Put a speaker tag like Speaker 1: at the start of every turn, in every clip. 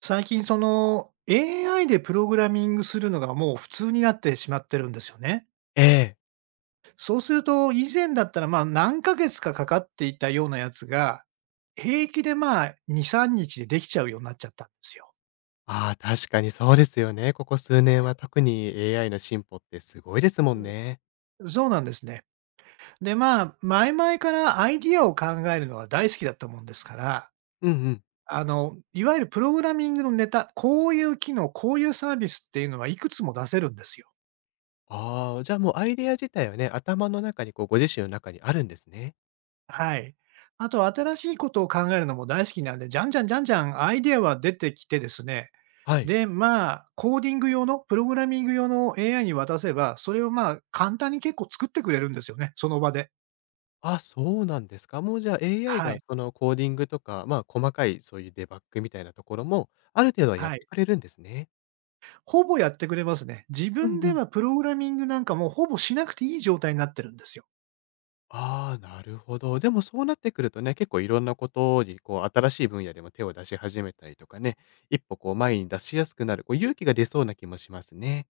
Speaker 1: 最近その AI でプログラミングするのがもう普通になってしまってるんですよね。
Speaker 2: ええ。
Speaker 1: そうすると以前だったらまあ何ヶ月かかかっていたようなやつが、平気でまあ2、3日でできちゃうようになっちゃったんですよ。
Speaker 2: ああ、確かにそうですよね。ここ数年は特に AI の進歩ってすごいですもんね。
Speaker 1: そうなんですね。でまあ、前々からアイディアを考えるのは大好きだったもんですから、
Speaker 2: うんうん。
Speaker 1: いわゆるプログラミングのネタ、こういう機能、こういうサービスっていうのはいくつも出せるんですよ。
Speaker 2: ああ、じゃあもうアイデア自体はね、頭の中にご自身の中にあるんですね。
Speaker 1: はい。あと新しいことを考えるのも大好きなんで、じゃんじゃんじゃんじゃんアイデアは出てきてですね、
Speaker 2: はい。
Speaker 1: で、まあ、コーディング用の、プログラミング用の AI に渡せば、それをまあ、簡単に結構作ってくれるんですよね、その場で。
Speaker 2: あ、そうなんですか。もうじゃあ AI
Speaker 1: は
Speaker 2: が
Speaker 1: い。
Speaker 2: そのコーディングとか、まあ細かいそういうデバッグみたいなところも、ある程度はやっ
Speaker 1: はい。
Speaker 2: てくれるんですね。
Speaker 1: ほぼやってくれますね。自
Speaker 2: う
Speaker 1: 分
Speaker 2: んう
Speaker 1: で
Speaker 2: ん。
Speaker 1: はプログラミングなんかもうほぼしなくていい状態になってるんですよ。
Speaker 2: ああ、なるほど。でもそうなってくるとね、結構いろんなことに、新しい分野でも手を出し始めたりとかね、一歩こう前に出しやすくなる、勇気が出そうな気もしますね。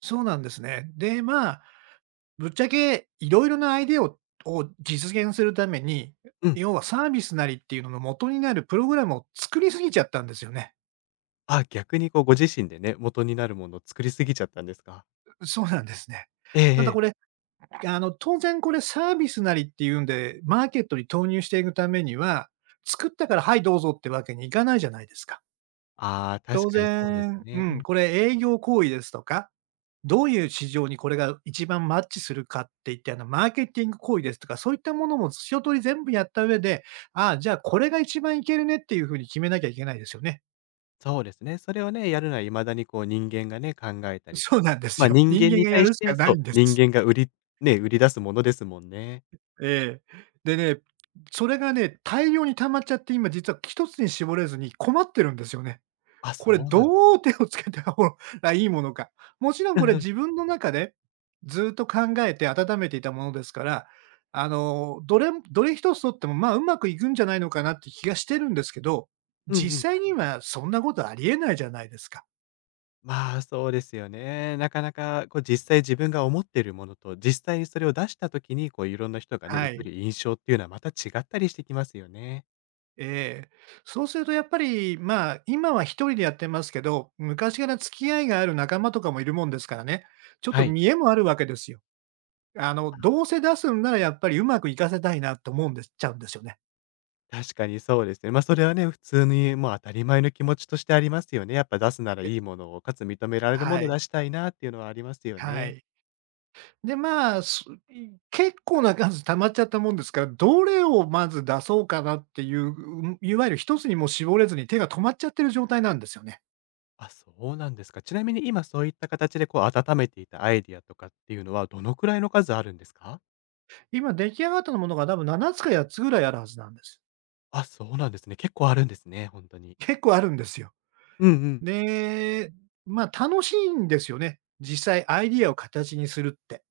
Speaker 1: そうなんですね。で、ぶっちゃけいろいろなアイデアをを実現するために、
Speaker 2: うん。
Speaker 1: 要はサービスなりっていうのの元になるプログラムを作りすぎちゃったんですよね。
Speaker 2: あ、逆にこう、ご自身でね、元になるものを作りすぎちゃったんですか。
Speaker 1: そうなんですね。
Speaker 2: ええ
Speaker 1: ただ
Speaker 2: ええ。
Speaker 1: これ、当然これサービスなりっていうんで、マーケットに投入していくためには、作ったからはいどうぞってわけにいかないじゃないですか。
Speaker 2: ああ、確
Speaker 1: 当
Speaker 2: かにそうです
Speaker 1: 然、う
Speaker 2: ね。う
Speaker 1: ん、
Speaker 2: ん。
Speaker 1: これ営業行為ですとかどういう市場にこれが一番マッチするかっていって、マーケティング行為ですとか、そういったものも一通り全部やった上で、ああ、じゃあこれが一番いけるねっていう風に決めなきゃいけないですよね。
Speaker 2: そうですね。それをね、やるのは未だにこう、人間がね、考えた りと
Speaker 1: そう
Speaker 2: か。
Speaker 1: なんです
Speaker 2: ま、あ
Speaker 1: よ。
Speaker 2: 人
Speaker 1: 人
Speaker 2: 間
Speaker 1: 間
Speaker 2: に
Speaker 1: がや
Speaker 2: 対し
Speaker 1: るしか
Speaker 2: て、
Speaker 1: な
Speaker 2: そ
Speaker 1: い
Speaker 2: う、
Speaker 1: んで
Speaker 2: 人
Speaker 1: す。
Speaker 2: 間が売りね、売り出すものですもんね。
Speaker 1: ええ。でね、それがね、大量に溜まっちゃって、今実は一つに絞れずに困ってるんですよね。
Speaker 2: あ、
Speaker 1: これ
Speaker 2: そうなんです、
Speaker 1: どう手をつけた方が いいものか。もちろん
Speaker 2: う
Speaker 1: こ
Speaker 2: ん
Speaker 1: れ
Speaker 2: うん。
Speaker 1: 自分の中で、ずっと考えて温めていたものですから、どれどれ一つとっても、まあ、うまくいくんじゃないのかなって気がしてるんですけど、
Speaker 2: うんうん。
Speaker 1: 実際にはそんなことありえないじゃないですか。
Speaker 2: まあ、そうですよね。なかなかこう実際自分が思ってるものと、実際にそれを出した時に、こういろんな人がね、
Speaker 1: は
Speaker 2: 受け
Speaker 1: い。
Speaker 2: る印象っていうのはまた違ったりしてきますよね。
Speaker 1: ええ。そうするとやっぱり、まあ、今は一人でやってますけど、昔から付き合いがある仲間とかもいるもんですからね、ちょっと
Speaker 2: はい。
Speaker 1: 見栄もあるわけですよ。どうせ出すんならやっぱりうまくいかせたいなと思うんですちゃうんですよね。
Speaker 2: 確かにそうですね。ま、それはね、普通にもう当たり前の気持ちとしてありますよね。やっぱ出すなら
Speaker 1: え、
Speaker 2: いいものを、かつ認められるも
Speaker 1: は
Speaker 2: のを
Speaker 1: い、
Speaker 2: 出したいなっていうのはありますよ
Speaker 1: は
Speaker 2: ね。
Speaker 1: い。で、まあ、結構な数溜まっちゃったもんですから、どれをまず出そうかなっていう、うん、いわゆる一つにもう絞れずに手が止まっちゃってる状態なんですよね。
Speaker 2: あ、そうなんですか。ちなみに今そういった形でこう温めていたアイディアとかっていうのは、どのくらいの数あるんですか？
Speaker 1: 今出来上がったものが多分7つか8つぐらいあるはずなんです。
Speaker 2: あ、そうなんですね。結構あるんですね、本当に。
Speaker 1: 結構あるんですよ。
Speaker 2: うんうん。
Speaker 1: で、まあ、楽しいんですよね。実際アイディアを形にするって。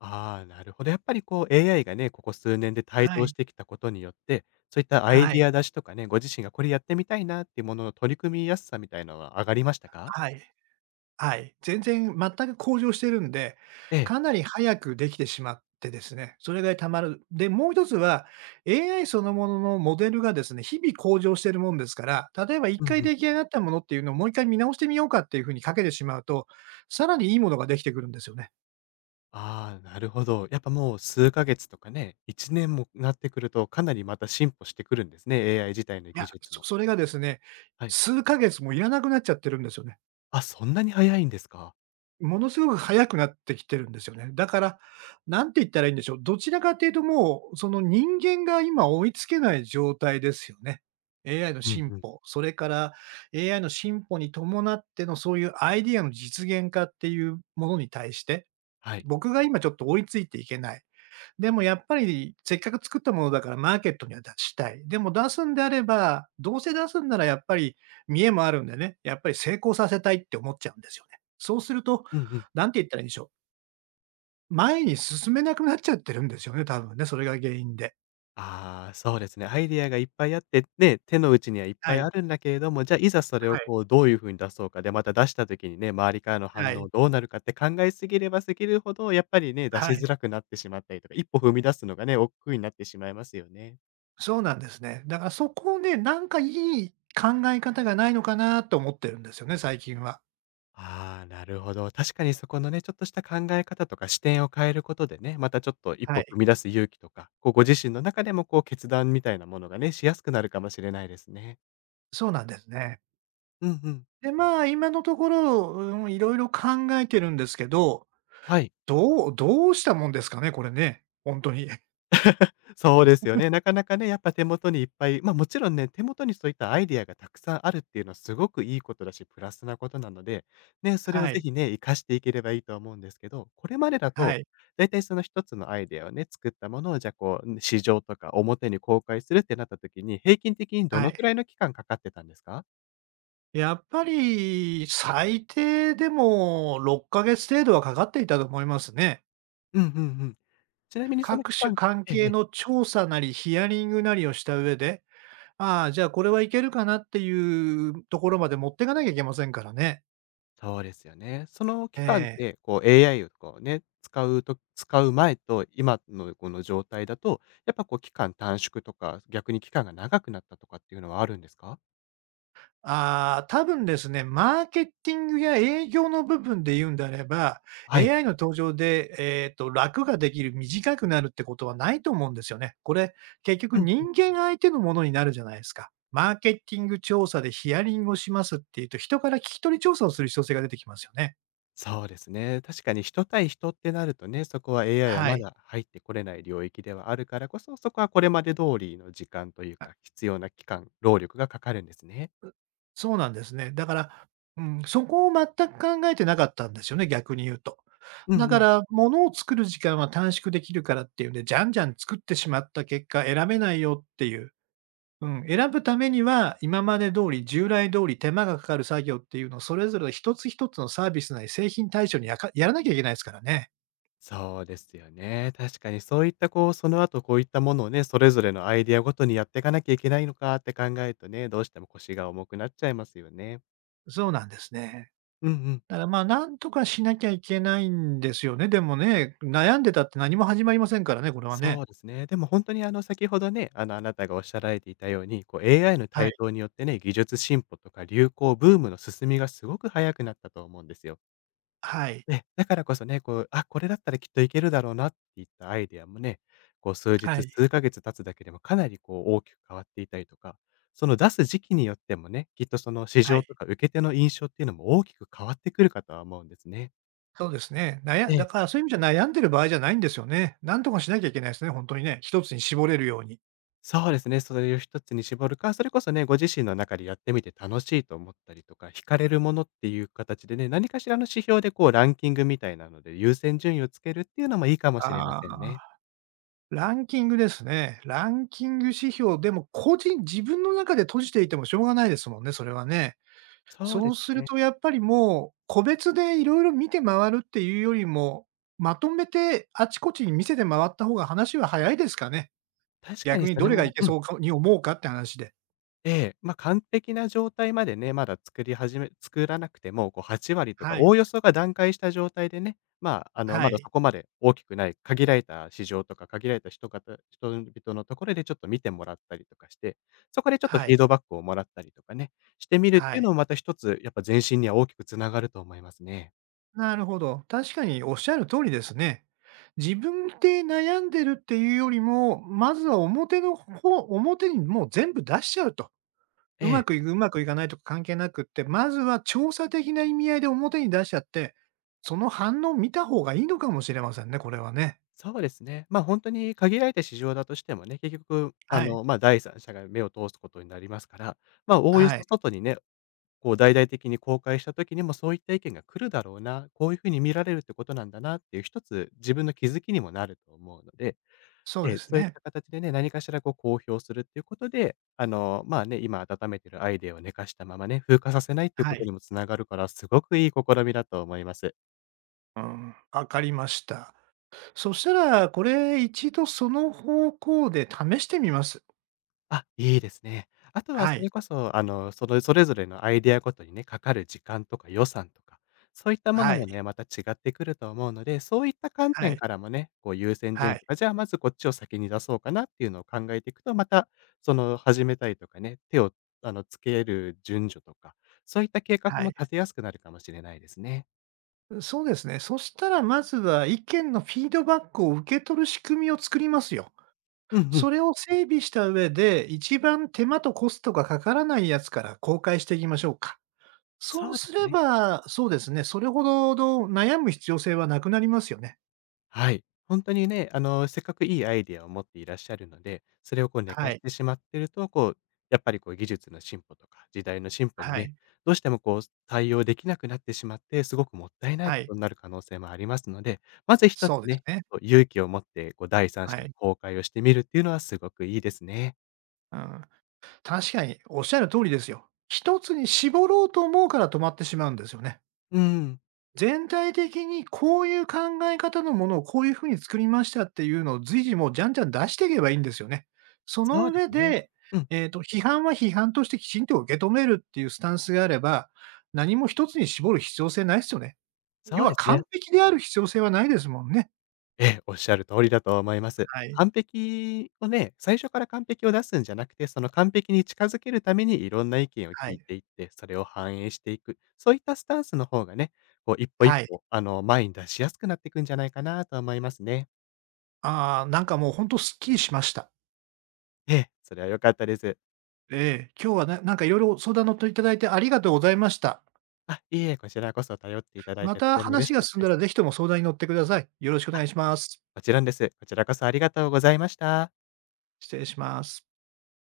Speaker 2: ああ、なるほど。やっぱりこう AI がね、ここ数年で台
Speaker 1: は
Speaker 2: 頭し
Speaker 1: い。
Speaker 2: てきたことによって、そういったアイ
Speaker 1: は
Speaker 2: ディ
Speaker 1: い。
Speaker 2: ア出しとかね、ご自身がこれやってみたいなっていうものの取り組みやすさみたいなのは上がりましたか？
Speaker 1: はい。はい。全然全く向上してるんで、
Speaker 2: ええ。
Speaker 1: かなり早くできてしまってですね、それがたまる。で、もう一つは、AI そのもののモデルがですね、日々向上してるもんですから、例えば1
Speaker 2: うん
Speaker 1: 回
Speaker 2: うん。
Speaker 1: 出来上がったものっていうのをもう1回見直してみようかっていうふうにかけてしまうと、さらにいいものができてくるんですよね。
Speaker 2: ああ、なるほど。やっぱもう数ヶ月とかね、1年もなってくると、かなりまた進歩してくるんですね、AI 自体の
Speaker 1: い
Speaker 2: 技
Speaker 1: や、
Speaker 2: 術
Speaker 1: そ
Speaker 2: も。
Speaker 1: それがですね、
Speaker 2: はい。
Speaker 1: 数ヶ月もいらなくなっちゃってるんですよね。
Speaker 2: あ、そんなに早いんですか。
Speaker 1: ものすごく早くなってきてるんですよね。だから、なんて言ったらいいんでしょう、どちらかというともう、その人間が今追いつけない状態ですよね。AI の
Speaker 2: うん
Speaker 1: 進
Speaker 2: うん。
Speaker 1: 歩、それから AI の進歩に伴ってのそういうアイディアの実現化っていうものに対して、
Speaker 2: はい。
Speaker 1: 僕が今ちょっと追いついていけない。でもやっぱりせっかく作ったものだからマーケットには出したい。でも出すんであれば、どうせ出すんならやっぱり見栄もあるんでね、やっぱり成功させたいって思っちゃうんですよね。そうすると、
Speaker 2: うんうん。
Speaker 1: なんて言ったらいいんでしょう。前に進めなくなっちゃってるんですよね、多分ね、それが原因で。
Speaker 2: ああ、そうですね。アイディアがいっぱいあって、ね、手の内にはいっ
Speaker 1: は
Speaker 2: ぱい
Speaker 1: い、
Speaker 2: あるんだけれども、じゃあ、いざそれ
Speaker 1: は
Speaker 2: を
Speaker 1: い、
Speaker 2: こう、どういう風に出そうかで、また出した時にね、周りからの
Speaker 1: は
Speaker 2: 反
Speaker 1: い、
Speaker 2: 応どうなるかって考えすぎればすぎるほど、やっぱりね、出
Speaker 1: は
Speaker 2: しづ
Speaker 1: い。
Speaker 2: らくなってしまったりとか、一歩踏み出すのがね、億劫になってしまいますよね。
Speaker 1: そうなんですね。だからそこをね、なんかいい考え方がないのかなと思ってるんですよね、最近は。
Speaker 2: ああ、なるほど。確かにそこのね、ちょっとした考え方とか視点を変えることでね、またちょっと一
Speaker 1: は
Speaker 2: 歩踏
Speaker 1: い。
Speaker 2: み出す勇気とか、こうご自身の中でもこう決断みたいなものがね、しやすくなるかもしれないですね。
Speaker 1: そうなんですね。
Speaker 2: うんうん。
Speaker 1: で、まあ、今のところ、うん、いろいろ考えてるんですけど
Speaker 2: はい。
Speaker 1: どうしたもんですかね、これね、本当に。
Speaker 2: そうですよね。なかなかね、やっぱ手元にいっぱい、まあもちろんね、手元にそういったアイディアがたくさんあるっていうのはすごくいいことだし、プラスなことなので、ね、それを
Speaker 1: は
Speaker 2: ぜ
Speaker 1: い、
Speaker 2: ひね、活かしていければいいと思うんですけど、これまでだ
Speaker 1: は
Speaker 2: と、
Speaker 1: い、
Speaker 2: だいたいその一つのアイディアをね、作ったものを、じゃあこう、市場とか表に公開するってなった時に、平均的にど
Speaker 1: は
Speaker 2: の
Speaker 1: い。
Speaker 2: くらいの期間かかってたんですか、
Speaker 1: やっぱり最低でも6ヶ月程度はかかっていたと思いますね。
Speaker 2: うんうんうん。ちなみにその
Speaker 1: 各
Speaker 2: 期
Speaker 1: 種
Speaker 2: 間、
Speaker 1: 関
Speaker 2: え
Speaker 1: 係
Speaker 2: え、
Speaker 1: の調査なり、ヒアリングなりをした上で、ああ、じゃあこれはいけるかなっていうところまで持っていかなきゃいけませんからね。
Speaker 2: そうですよね。その
Speaker 1: え
Speaker 2: 期間っ
Speaker 1: え。
Speaker 2: て、こう AI をこうね、使うと使う前と今のこの状態だと、やっぱこう期間短縮とか、逆に期間が長くなったとかっていうのはあるんですか？
Speaker 1: ああ、多分ですね、マーケティングや営業の部分で言うんであれば、
Speaker 2: はい。
Speaker 1: AI の登場で、楽ができる、短くなるってことはないと思うんですよね。これ、結局
Speaker 2: うんうん。
Speaker 1: 人間相手のものになるじゃないですか。マーケティング調査でヒアリングをしますっていうと、人から聞き取り調査をする必要性が出てきますよね。
Speaker 2: そうですね。確かに人対人ってなるとね、そこは AI は
Speaker 1: は
Speaker 2: ま
Speaker 1: い。
Speaker 2: だ入ってこれない領域ではあるからこそ、そこはこれまで通りの時間というか、必要な期間、労力がかかるんですね。
Speaker 1: そうなんですね。だから、うん、そこを全く考えてなかったんですよね、逆に言うと。
Speaker 2: うん
Speaker 1: だ
Speaker 2: う
Speaker 1: か
Speaker 2: ん。
Speaker 1: ら、物を作る時間は短縮できるからっていうんで、じゃんじゃん作ってしまった結果、選べないよっていう。うん、選ぶためには、今まで通り、従来通り手間がかかる作業っていうのを、それぞれ一つ一つのサービスなり製品対象にやらなきゃいけないですからね。
Speaker 2: そうですよね。確かにそういったこう、その後こういったものをね、それぞれのアイディアごとにやっていかなきゃいけないのかって考えるとね、どうしても腰が重くなっちゃいますよね。
Speaker 1: そうなんですね。
Speaker 2: うんうん。
Speaker 1: だから、まあ、なんとかしなきゃいけないんですよね。でもね、悩んでたって何も始まりませんからね、これはね。
Speaker 2: そうですね。でも本当に先ほどね、あなたがおっしゃられていたように、こう AI の
Speaker 1: は
Speaker 2: 台
Speaker 1: い。
Speaker 2: 頭によってね、技術進歩とか流行、ブームの進みがすごく早くなったと思うんですよ。
Speaker 1: はい。
Speaker 2: ね、だからこそね、あ、これだったらきっといけるだろうなっていったアイデアもね、こう数
Speaker 1: は
Speaker 2: 日、
Speaker 1: い。
Speaker 2: 数ヶ月経つだけでもかなりこう大きく変わっていたりとか、その出す時期によってもね、きっとその市
Speaker 1: は
Speaker 2: 場
Speaker 1: い。
Speaker 2: とか受け手の印象っていうのも大きく変わってくるかとは思うんですね。
Speaker 1: そうですね。
Speaker 2: え
Speaker 1: だ
Speaker 2: え。
Speaker 1: からそういう意味じゃ悩んでる場合じゃないんですよね。なんとかしなきゃいけないですね、本当にね。一つに絞れるように。
Speaker 2: そうですね、それを一つに絞るか、それこそね、ご自身の中でやってみて楽しいと思ったりとか、惹かれるものっていう形でね、何かしらの指標でこうランキングみたいなので優先順位をつけるっていうのもいいかもしれま
Speaker 1: あ
Speaker 2: せん
Speaker 1: あ、
Speaker 2: ね。
Speaker 1: ランキングですね。ランキング指標、でも個人自分の中で閉じていてもしょうがないですもんね、それはね。
Speaker 2: そう
Speaker 1: そ
Speaker 2: で
Speaker 1: う
Speaker 2: す
Speaker 1: する
Speaker 2: ね。
Speaker 1: とやっぱりもう、個別でいろいろ見て回るっていうよりも、まとめてあちこちに見せて回った方が話は早いですかね。
Speaker 2: 確か
Speaker 1: 逆
Speaker 2: に
Speaker 1: に
Speaker 2: そ
Speaker 1: ど
Speaker 2: れ
Speaker 1: れがい
Speaker 2: も
Speaker 1: け
Speaker 2: うん。
Speaker 1: そうかに思うかって話で。
Speaker 2: ええ、まあ、完璧な状態までね、まだ作り始め作らなくても、こう8割とか、
Speaker 1: は
Speaker 2: お
Speaker 1: い。
Speaker 2: およそが段階した状態でね、まあ、
Speaker 1: は
Speaker 2: まだそ
Speaker 1: い。
Speaker 2: こまで大きくない、限られた市場とか限られた人々のところでちょっと見てもらったりとかして、そこでちょっとフ
Speaker 1: は
Speaker 2: ィー
Speaker 1: い。
Speaker 2: ドバックをもらったりとかね、してみるっ
Speaker 1: は
Speaker 2: ていうの
Speaker 1: い。
Speaker 2: もまた一つ、やっぱ前進には大きくつながると思いますね。
Speaker 1: なるほど。確かにおっしゃる通りですね。自分で悩んでるっていうよりも、まずは表の方、表にもう全部出しちゃうと。
Speaker 2: え
Speaker 1: うま
Speaker 2: え、
Speaker 1: くいく、うまくいかないとか関係なくって、まずは調査的な意味合いで表に出しちゃって、その反応を見た方がいいのかもしれませんね、これはね。
Speaker 2: そうですね。ま、あ本当に限られた市場だとしてもね、結局、
Speaker 1: はい。
Speaker 2: ま、第三者が目を通すことになりますから、ま、おおよ
Speaker 1: は
Speaker 2: そ
Speaker 1: い。
Speaker 2: 外にね、こう大々的に公開した時にもそういった意見が来るだろうな、こういうふうに見られるってことなんだなっていう一つ自分の気づきにもなると思うので、
Speaker 1: そう
Speaker 2: え
Speaker 1: で
Speaker 2: え、
Speaker 1: す
Speaker 2: そういっ
Speaker 1: ね。
Speaker 2: た形でね、何かしらこう公表するっていうことで、まあね、今温めてるアイデアを寝かしたままね、風化させないっていう
Speaker 1: は
Speaker 2: こと
Speaker 1: い。
Speaker 2: にもつながるから、すごくいい試みだと思います。
Speaker 1: うん。わかりました。そしたら、これ一度その方向で試してみます。
Speaker 2: あ、いいですね。あとは
Speaker 1: は
Speaker 2: それ
Speaker 1: い。
Speaker 2: こそ、それぞれのアイデアごとにね、かかる時間とか予算とか、そういったも
Speaker 1: は
Speaker 2: の
Speaker 1: い。
Speaker 2: もね、また違ってくると思うので、そういった観
Speaker 1: は
Speaker 2: 点
Speaker 1: い。
Speaker 2: からもね、こう優先順
Speaker 1: は
Speaker 2: 位
Speaker 1: い。
Speaker 2: とか、じゃあまずこっちを先に出そうかなっていうのを考えていくと、またその始めたいとかね、手をつける順序とか、そういった計画
Speaker 1: は
Speaker 2: も
Speaker 1: い。
Speaker 2: 立てやすくなるかもしれないですね。
Speaker 1: そうですね。そしたら、まずは意見のフィードバックを受け取る仕組みを作りますよ。
Speaker 2: うんうん。
Speaker 1: それを整備した上で、一番手間とコストがかからないやつから公開していきましょうか。そ
Speaker 2: そ
Speaker 1: う
Speaker 2: うで
Speaker 1: す
Speaker 2: す
Speaker 1: れ
Speaker 2: ね。
Speaker 1: ば、そうですね、それほどの悩む必要性はなくなりますよね。
Speaker 2: はい。本当にね、せっかくいいアイデアを持っていらっしゃるので、それをこう寝か
Speaker 1: は
Speaker 2: し
Speaker 1: い。
Speaker 2: てしまってると、こう、やっぱりこう技術の進歩とか時代の進歩に
Speaker 1: は
Speaker 2: ね、
Speaker 1: い。
Speaker 2: どうしてもこう対応できなくなってしまって、すごくもったいない
Speaker 1: は
Speaker 2: こ
Speaker 1: い。
Speaker 2: とになる可能性もありますので、まず一
Speaker 1: そ
Speaker 2: つ
Speaker 1: うです
Speaker 2: ね、
Speaker 1: ね。
Speaker 2: こう勇気を持ってこう第三
Speaker 1: は
Speaker 2: 者に
Speaker 1: い。
Speaker 2: 公開をしてみるっていうのはすごくいいですね。
Speaker 1: うん。確かにおっしゃる通りですよ。一つに絞ろうと思うから止まってしまうんですよね。
Speaker 2: うん、
Speaker 1: 全体的にこういう考え方のものをこういうふうに作りましたっていうのを随時もうじゃんじゃん出していけばいいんですよね。そ
Speaker 2: そ
Speaker 1: の
Speaker 2: うで
Speaker 1: 上
Speaker 2: すね。
Speaker 1: で、
Speaker 2: うん、
Speaker 1: 批判は批判としてきちんと受け止めるっていうスタンスがあれば、何も一つに絞る必要性ないですよね。要
Speaker 2: そう
Speaker 1: は
Speaker 2: ですね。
Speaker 1: 完璧である必要性はないですもんね。
Speaker 2: ええ、おっしゃる通りだと思います。
Speaker 1: はい、
Speaker 2: 完璧をね、最初から完璧を出すんじゃなくて、その完璧に近づけるためにいろんな意見を
Speaker 1: は
Speaker 2: 聞
Speaker 1: い、
Speaker 2: いていって、それを反映していく。そういったスタンスの方がね、こう一歩一
Speaker 1: はい。
Speaker 2: 歩、前に出しやすくなっていくんじゃないかなと思いますね。
Speaker 1: ああ、なんかもうほんとすっきりしました。
Speaker 2: ええ、それは良かったです。
Speaker 1: ええ、今日はなんかいろいろ相談乗っていただいてありがとうございました。
Speaker 2: あ、いえいえ、こちらこそ頼っていただい
Speaker 1: ま
Speaker 2: てと
Speaker 1: た
Speaker 2: ても嬉
Speaker 1: 話
Speaker 2: し
Speaker 1: が
Speaker 2: かっ
Speaker 1: 進ん
Speaker 2: たで
Speaker 1: だ
Speaker 2: す。
Speaker 1: らぜひとも相談に乗ってください。よろしくお願
Speaker 2: あ、
Speaker 1: いします。
Speaker 2: もちろんです。こちらこそありがとうございました。
Speaker 1: 失礼します。